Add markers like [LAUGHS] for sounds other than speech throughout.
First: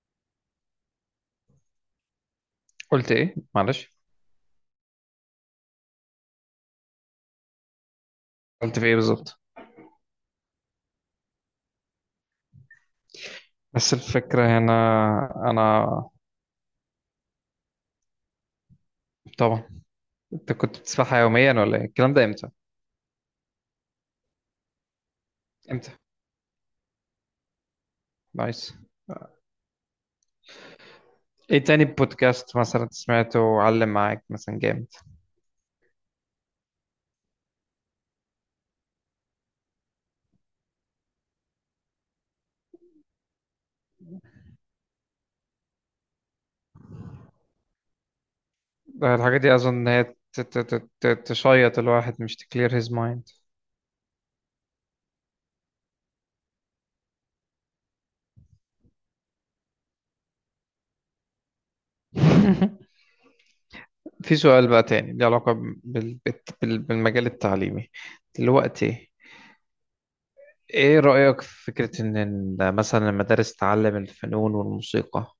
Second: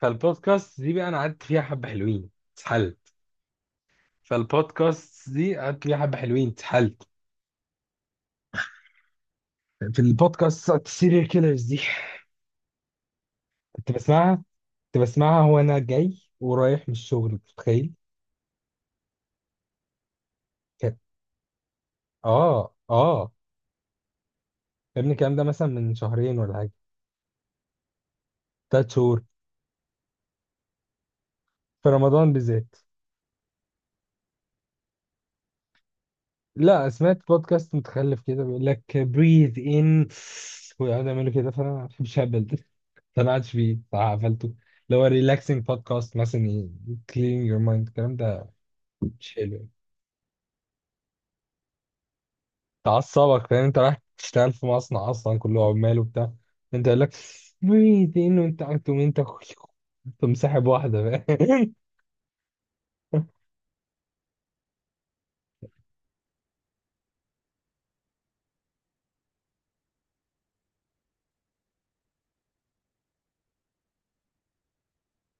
فالبودكاست دي بقى انا قعدت فيها حبه حلوين اتسحلت. قلت ايه؟ معلش، فالبودكاست دي قعدت فيها حبه حلوين اتسحلت. قلت في ايه بالظبط؟ في البودكاست بتاعت السيريال كيلرز دي. كنت بس بسمعها الفكرة هنا، كنت بسمعها وانا انا جاي ورايح من الشغل، أنت متخيل؟ طبعا. انت كنت كانت، بتسمعها يوميا ولا ايه؟ الكلام ده امتى؟ اه اه يا ابني الكلام ده مثلا امتى؟ من شهرين ولا حاجه، نايس. ثلاث شهور. ايه تاني في رمضان بودكاست بالذات. مثلا سمعته وعلم معاك مثلا جامد؟ لا، سمعت بودكاست متخلف كده بيقول لك breathe in ويقعدوا يعملوا كده، فانا ما بحبش اهبل [LAUGHS] اقتنعتش بيه صراحة، قفلته. اللي هو ريلاكسنج بودكاست مثلا، كلين يور مايند الكلام ده. ده مش الحاجة حلو دي يعني. اظن ان هي تشيط الواحد، مش تكلير هيز مايند. تعصبك، فاهم؟ انت رايح تشتغل في مصنع اصلا كله عمال وبتاع. انت يقول لك ميت، انه انت مسحب واحدة، فاهم؟ [LAUGHS] [LAUGHS] في سؤال بقى تاني ليه علاقة بالمجال التعليمي دلوقتي. ايه رأيك في فكرة ان مثلا المدارس تعلم الفنون والموسيقى؟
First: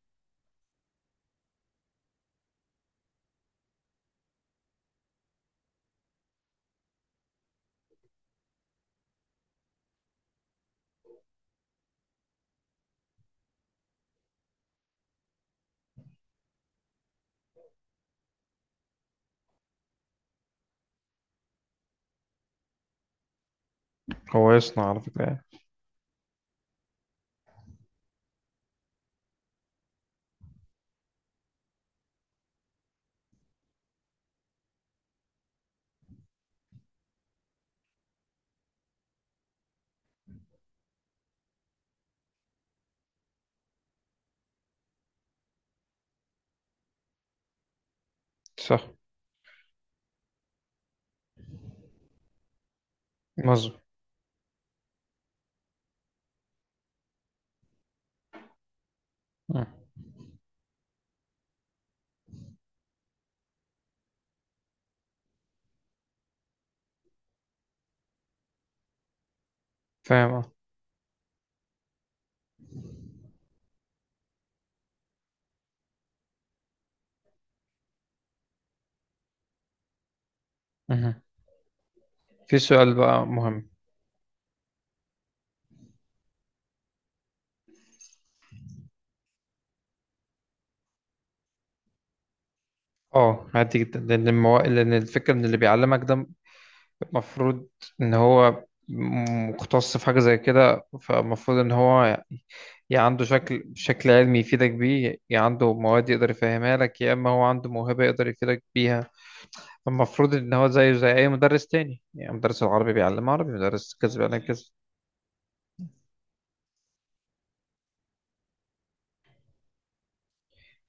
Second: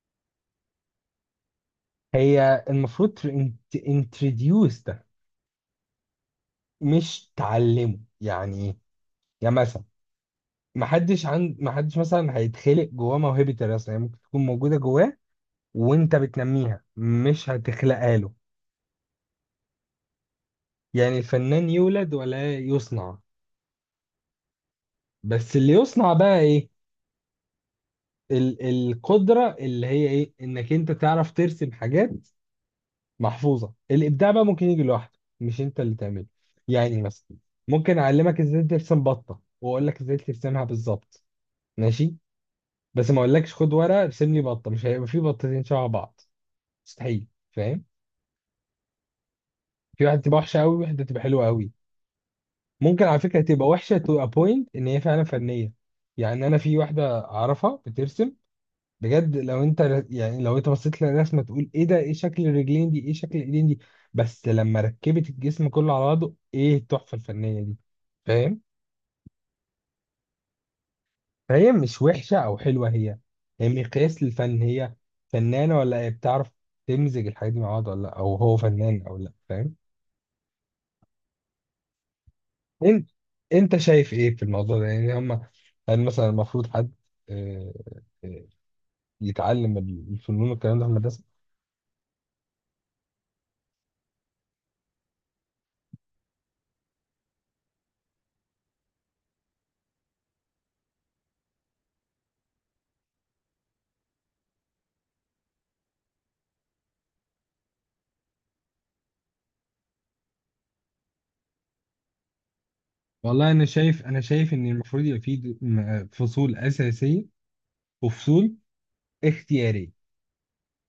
هي المفروض انتروديوس ده، مش تعلمه، يعني ايه؟ يعني مثلا ما حدش مثلا هيتخلق جواه موهبة الرسم، هي ممكن تكون موجودة جواه وانت بتنميها، مش هتخلقها له. يعني الفنان يولد ولا يصنع؟ هو يصنع على فكرة يعني. بس اللي يصنع بقى ايه؟ ال... القدرة اللي هي ايه، انك انت تعرف ترسم حاجات محفوظة. الابداع بقى ممكن يجي لوحده، مش انت اللي تعمله. يعني مثلا ممكن اعلمك ازاي ترسم بطة واقول لك ازاي ترسمها بالظبط، ماشي. بس ما اقولكش خد ورقة ارسم لي بطة، مش هيبقى في بطتين شبه بعض. مستحيل، فاهم؟ صح، في واحدة تبقى وحشة قوي وواحدة تبقى حلوة قوي. ممكن على فكرة تبقى مظبوط. وحشة تو ا بوينت ان هي فعلا فنية. يعني انا في واحدة اعرفها بترسم بجد، لو مم. انت يعني لو انت بصيت للرسمه تقول ايه ده، ايه شكل الرجلين دي، ايه شكل الايدين دي. بس لما ركبت الجسم كله على بعضه، ايه التحفه الفنيه دي، فاهم؟ فاهم، اه. فهي مش وحشه او حلوه، هي هي مقياس للفن. هي فنانه، ولا هي بتعرف تمزج الحاجات دي مع بعض ولا لا، او هو فنان او لا، فاهم؟ مهم. في سؤال انت، بقى مهم. انت شايف ايه في الموضوع ده يعني؟ هم، هل مثلا المفروض حد، آه، آه، يتعلم الفنون والكلام ده في المدرسه؟ اه، عادي جدا لان الفكرة ان اللي بيعلمك ده المفروض ان هو مختص في حاجة زي كده، فالمفروض ان هو يعني يا عنده شكل شكل علمي يفيدك بيه، يا عنده مواد يقدر يفهمها لك، يا اما هو عنده موهبة يقدر يفيدك بيها. المفروض ان هو زيه زي اي مدرس تاني، يعني مدرس العربي بيعلم والله عربي، انا مدرس شايف كذا انا بيعلم شايف كذا. ان المفروض يبقى في فصول اساسيه وفصول اختياريه،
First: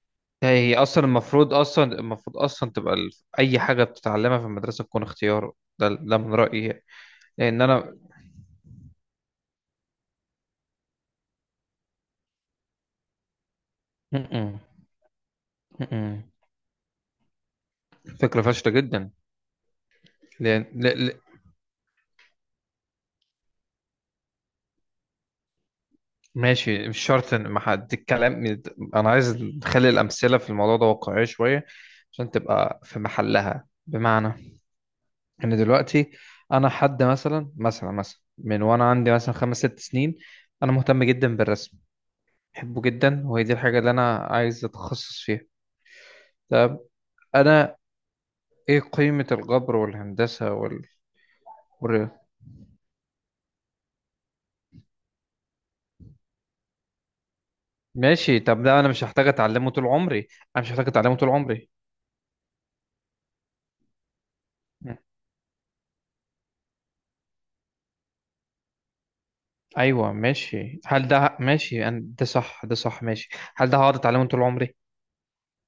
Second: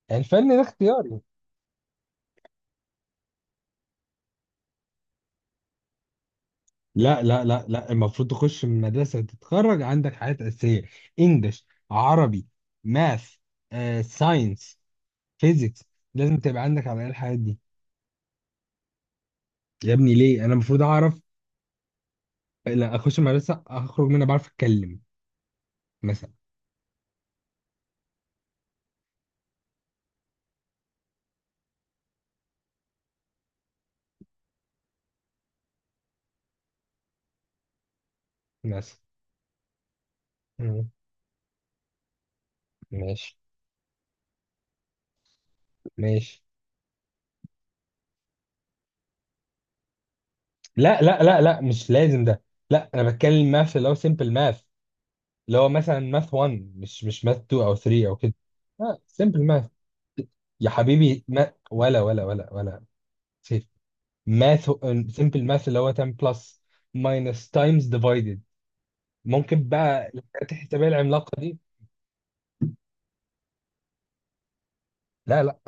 يعني الفن هي ده هي اصلا اختياري. المفروض اصلا المفروض اصلا تبقى اي حاجه بتتعلمها في المدرسه تكون اختيار. ده من رايي يعني. لا لا لان لا لا، انا. المفروض تخش من مدرسه تتخرج عندك حاجات اساسيه: انجلش، عربي، ماث، م-م. ساينس، فيزيكس. م-م. لازم تبقى عندك على الأقل الحاجات دي. فكره فاشله جدا. يا ابني ليه انا لان المفروض ل... ل... اعرف؟ لا، اخش مدرسه اخرج منها بعرف اتكلم مثلا. ماشي، مش شرط ان ما حد الكلام. انا عايز نخلي الامثله في الموضوع ده واقعيه شويه عشان تبقى في محلها، بمعنى ان دلوقتي انا حد مثلا من وانا مثلا. عندي مثلا 5 6 سنين، انا مم. مهتم جدا بالرسم، بحبه جدا ماشي. وهي دي الحاجه اللي انا عايز اتخصص فيها. ماشي. طب انا، ايه قيمه الجبر والهندسه لا لا لا لا، مش وال- لازم ده. لا انا بتكلم ماث اللي هو سيمبل ماث، اللي هو مثلا ماث 1، مش ماث 2 او 3 او كده. ماشي؟ طب ده انا لا، مش هحتاج سيمبل ماث. اتعلمه طول عمري، انا يا مش هحتاج اتعلمه حبيبي، طول ما عمري. ولا سيف. ماث، م. سيمبل ماث، اللي هو 10 بلس، ماينس، تايمز، ديفايدد. ممكن بقى ايوه الحاجات ماشي، الحسابيه هل ده العملاقه دي. ماشي؟ ده صح، ده صح ماشي. هل ده هقعد اتعلمه طول عمري؟ لا لا.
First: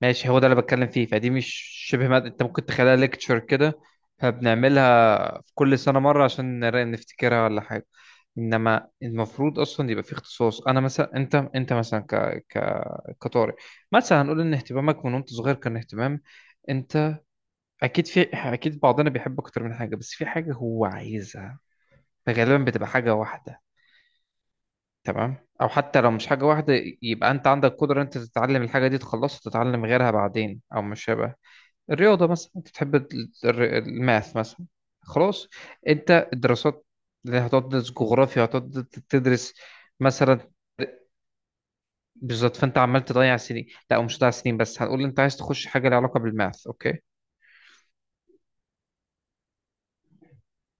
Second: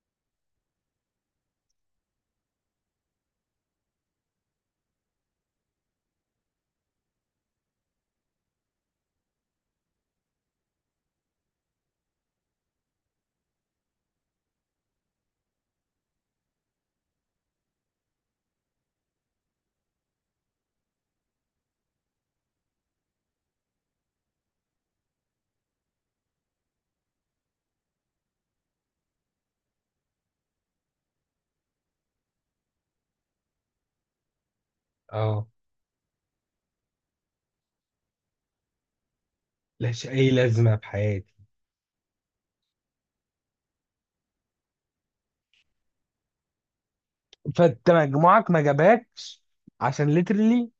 ماشي، هو ده اللي بتكلم فيه، فدي مش شبه مادة، انت ممكن تخليها ليكتشر كده، فبنعملها في كل سنة مرة عشان نفتكرها ولا حاجة. انما المفروض اصلا يبقى في اختصاص، انا مثلا، انت مثلا ك ك كطارئ مثلا، هنقول ان اهتمامك من وانت صغير كان اهتمام. انت اكيد في، اكيد بعضنا بيحب اكتر من حاجة، بس في حاجة هو عايزها، فغالبا بتبقى حاجة واحدة، تمام؟ او حتى لو مش حاجة واحدة، يبقى انت عندك قدرة انت تتعلم الحاجة دي تخلصها، تتعلم غيرها بعدين. او مش شبه الرياضة، مثلا انت بتحب الماث مثلا، اه، خلاص. انت الدراسات اللي هتقعد تدرس جغرافيا، هتقعد تدرس لهاش اي مثلا. لازمه في حياتي. بالظبط، فانت عمال تضيع سنين، لا مش هتضيع سنين، بس هنقول انت عايز تخش حاجة لها علاقة بالماث، اوكي. فانت مجموعك ما جابكش عشان ليترلي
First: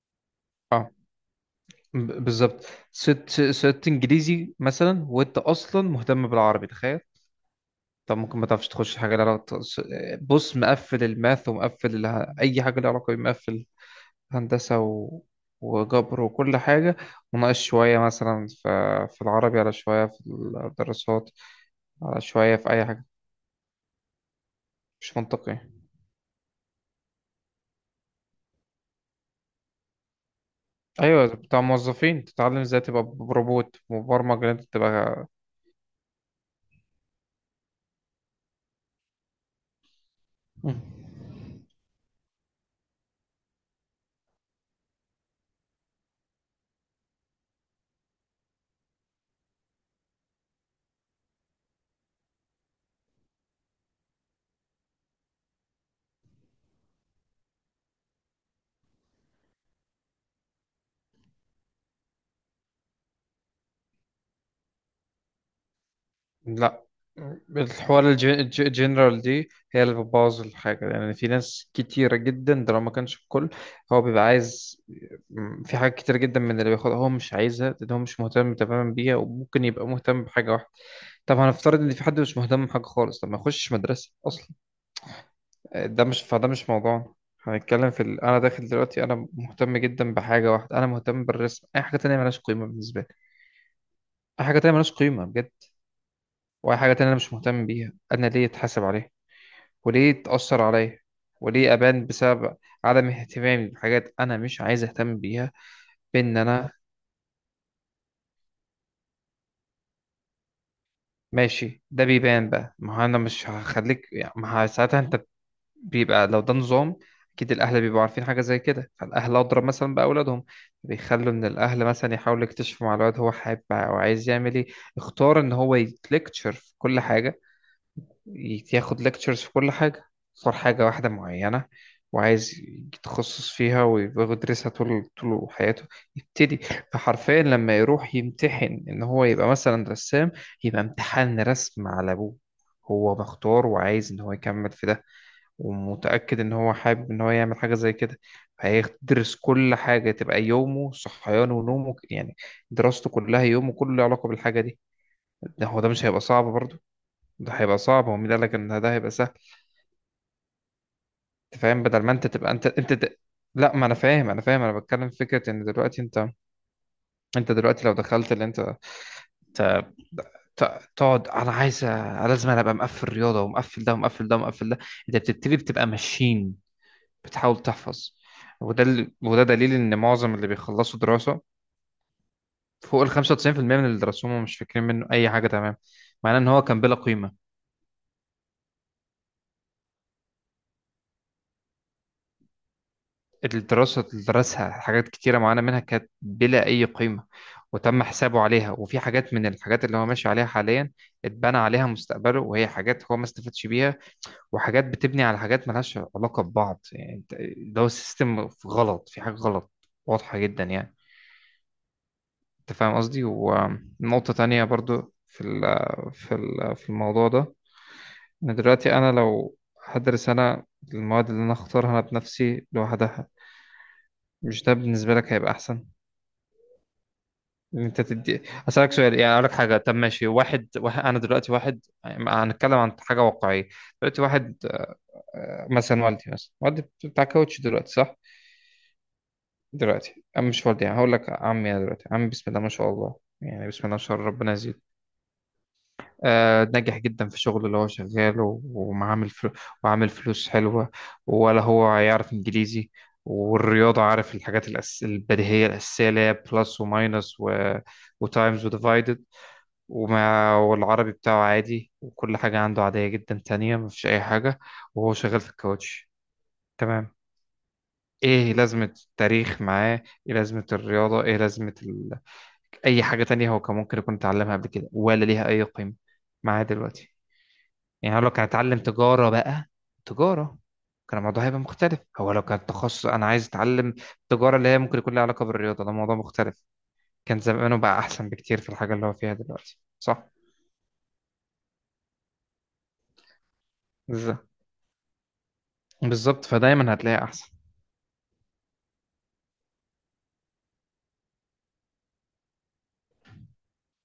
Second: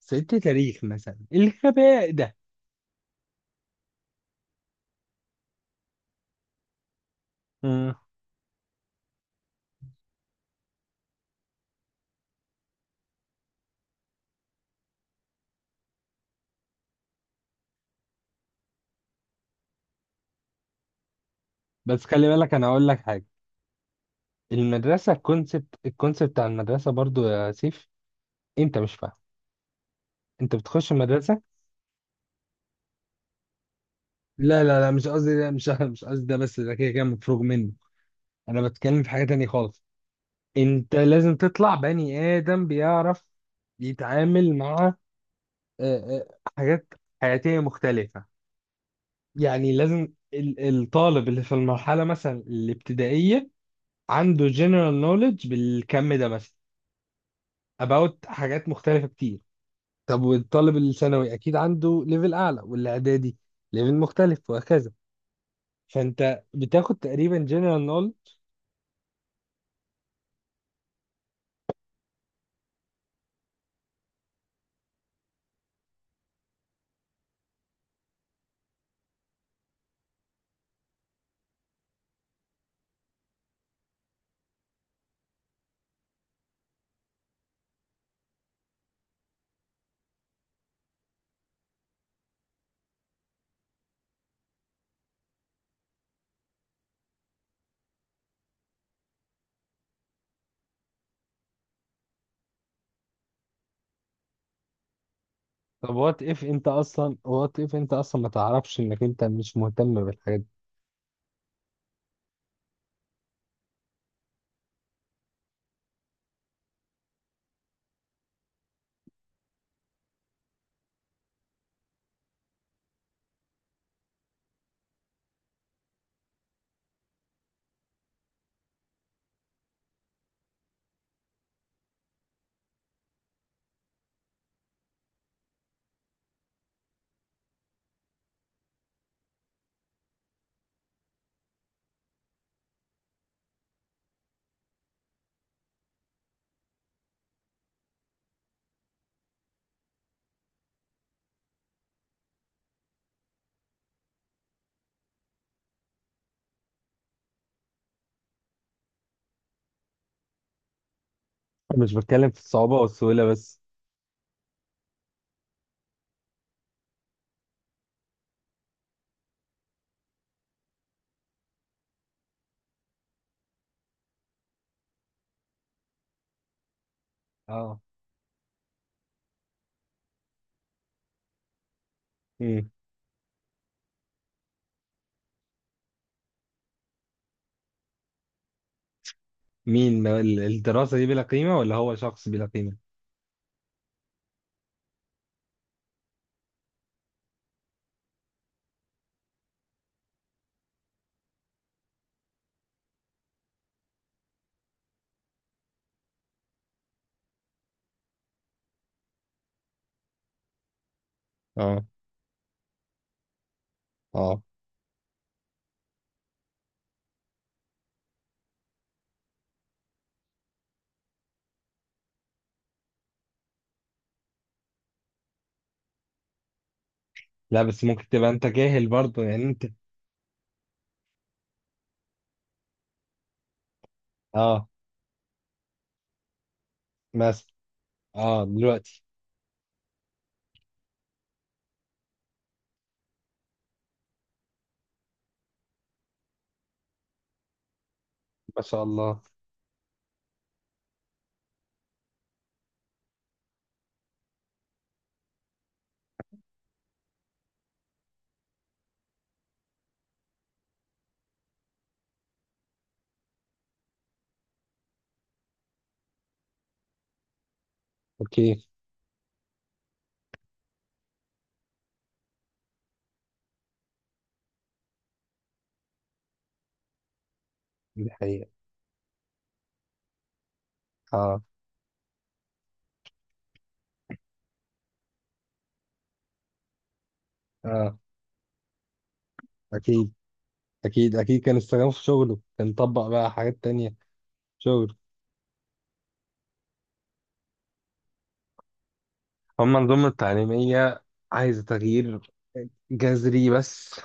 ست تاريخ اه، مثلا، الغباء ب- ده. بالظبط ست ست انجليزي مثلا وانت اصلا مهتم بالعربي، تخيل. مم. طب ممكن ما تعرفش تخش حاجة لها علاقة. بص، مقفل الماث ومقفل اي حاجة لها علاقة بمقفل هندسة و... وجبر وكل حاجة، وناقص شوية مثلا في... في العربي، على شوية في الدراسات، بس على خلي بالك، شوية انا في أي اقول لك حاجة. حاجه: المدرسه، مش منطقي. الكونسبت، الكونسبت بتاع المدرسه برضو يا سيف، انت مش فاهم. انت بتخش أيوة، المدرسه. بتاع موظفين تتعلم ازاي تبقى روبوت مبرمج إن لا أنت لا لا، مش تبقى. قصدي ده، مش [LAUGHS] مش قصدي ده. بس ده كده كده مفروغ منه. انا بتكلم في حاجه تانية خالص. انت لازم تطلع بني ادم بيعرف يتعامل مع، آه، آه، حاجات حياتيه مختلفه. يعني لازم الطالب اللي في المرحله مثلا الابتدائيه عنده general knowledge بالكم ده مثلا about حاجات مختلفه كتير. طب والطالب الثانوي اكيد عنده ليفل اعلى، والاعدادي ليفل مختلف، وهكذا. فانت لا، بتاخد تقريبا جنرال الحوار نول. الجنرال دي هي اللي بتبوظ الحاجة، يعني في ناس كتيرة جدا، ده لو ما كانش الكل، هو بيبقى عايز. في حاجات كتير جدا من اللي بياخدها هو مش عايزها، لأن هو مش مهتم تماما بيها، وممكن يبقى مهتم بحاجة واحدة. طب هنفترض ان في حد مش مهتم بحاجه خالص، طب ما يخشش مدرسه اصلا. ده مش، فده مش موضوع. هنتكلم في ال... انا داخل دلوقتي انا مهتم جدا بحاجه واحده، انا مهتم بالرسم، اي حاجه تانية ملهاش قيمه بالنسبه لي، اي حاجه تانية ملهاش قيمه بجد، واي حاجه تانية انا مش مهتم بيها. انا ليه اتحاسب عليها؟ وليه اتاثر عليا؟ وليه ابان بسبب عدم اهتمامي بحاجات انا مش عايز اهتم بيها؟ طب وات بان اف انت انا. اصلا، وات اف انت اصلا ما تعرفش انك انت مش مهتم بالحاجات دي؟ ماشي، ده بيبان بقى، ما هو انا مش هخليك يعني، ما ه- ساعتها انت بيبقى، لو ده نظام اكيد الاهل بيبقوا عارفين حاجه زي كده، فالاهل اضرب مثلا باولادهم، بيخلوا ان الاهل مثلا يحاولوا يكتشفوا مع الولد هو حابب او عايز يعمل ايه. اختار ان هو يتلكتشر في كل حاجه، ياخد ليكتشرز في كل حاجه، اختار حاجه واحده معينه وعايز يتخصص فيها ويدرسها طول طول حياته. يبتدي فحرفيا لما يروح يمتحن ان هو يبقى مثلا رسام، يبقى امتحان رسم على ابوه، هو مختار وعايز ان هو يكمل في ده، ومتأكد إن هو حابب إن هو يعمل حاجة زي كده، فهيدرس كل حاجة، تبقى يومه صحيانه ونومه يعني، دراسته كلها، يومه كله له علاقة بالحاجة دي. ده هو، ده مش هيبقى صعب برضه؟ ده هيبقى صعب، هو مين قالك إن ده هيبقى سهل؟ أنت فاهم، مش بدل ما أنت بتكلم في تبقى أنت الصعوبة والسهولة بس. لا، ما أنا فاهم، أنا فاهم، أنا بتكلم في فكرة إن دلوقتي أنت، أنت دلوقتي لو دخلت اللي أنت ت- ت- تقعد، انا عايز لازم انا ابقى مقفل رياضه ومقفل ده ومقفل ده ومقفل ده، انت بتبتدي بتبقى ماشين، بتحاول اه. تحفظ. وده ال... وده دليل ان معظم اللي بيخلصوا دراسه مم. فوق ال 95% من اللي درسوهم هم مش فاكرين منه اي حاجه، تمام؟ معناه ان هو كان بلا قيمه. مين الدراسة دي بلا قيمة ولا هو شخص بلا قيمة؟ الدراسه اللي درسها حاجات كتيره معانا منها كانت بلا اي قيمه وتم حسابه عليها، وفي حاجات من الحاجات اللي هو ماشي عليها حاليا اتبنى عليها مستقبله، وهي حاجات هو ما استفادش بيها، وحاجات بتبني على حاجات ملهاش علاقه ببعض يعني. ده هو سيستم غلط، في حاجه غلط واضحه جدا يعني. اه. انت فاهم قصدي؟ ونقطة اه. تانية برضو في في الموضوع ده، ان دلوقتي انا لو هدرس انا المواد اللي انا اختارها انا بنفسي لوحدها، مش ده بالنسبة لك هيبقى احسن؟ لا ان بس انت ممكن تبقى تدي، انت جاهل اسالك سؤال برضه، يعني، يعني اقول لك انت. حاجة. طب ماشي واحد انا دلوقتي واحد، هنتكلم عن حاجة واقعية. دلوقتي واحد، اه، مثلا والدي، مثلا والدي بتاع مثلا. كاوتش دلوقتي، صح؟ اه، دلوقتي. دلوقتي، أم مش والدي يعني، هقول لك عمي، انا دلوقتي عمي بسم الله ما شاء الله، يعني بسم الله ما شاء الله ربنا يزيد، ناجح جدا في شغله اللي هو ما شغاله، شاء الله. وعامل فلوس حلوة. ولا هو يعرف إنجليزي، والرياضة عارف الحاجات البديهية الأساسية اللي هي بلس وماينس و... وتايمز وديفايدد، والعربي بتاعه عادي، وكل حاجة عنده عادية جدا تانية، مفيش أي حاجة، وهو شغال في الكاوتش، تمام. ايه اوكي. لازمة التاريخ معاه؟ ايه لازمة الرياضة؟ ايه لازمة ال... اي حاجة تانية هو كان ممكن يكون اتعلمها قبل كده، ولا ليها اي قيمة معاه دلوقتي؟ دي يعني هو لو كان حقيقة. اتعلم تجارة بقى، تجارة، كان اه. الموضوع هيبقى مختلف. هو لو كان تخصص أنا عايز أتعلم تجارة اللي هي ممكن يكون لها علاقة بالرياضة، ده موضوع مختلف، كان زمانه اه، بقى أحسن بكتير في الحاجة اللي هو فيها دلوقتي، اكيد صح. اكيد اكيد، كان استخدامه في شغله كان طبق بقى حاجات تانية. بالظبط شغل. بالظبط فدايما هتلاقي أحسن. هما النظم التعليمية عايزة تغيير جذري، بس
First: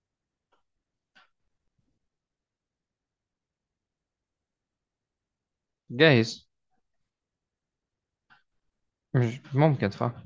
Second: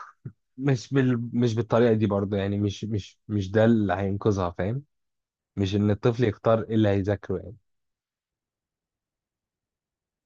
مش بالطريقة دي برضه، يعني مش ده اللي هينقذها، فاهم؟ مش إن الطفل جايز، يختار إيه اللي هيذاكره يعني. مش ممكن، صح.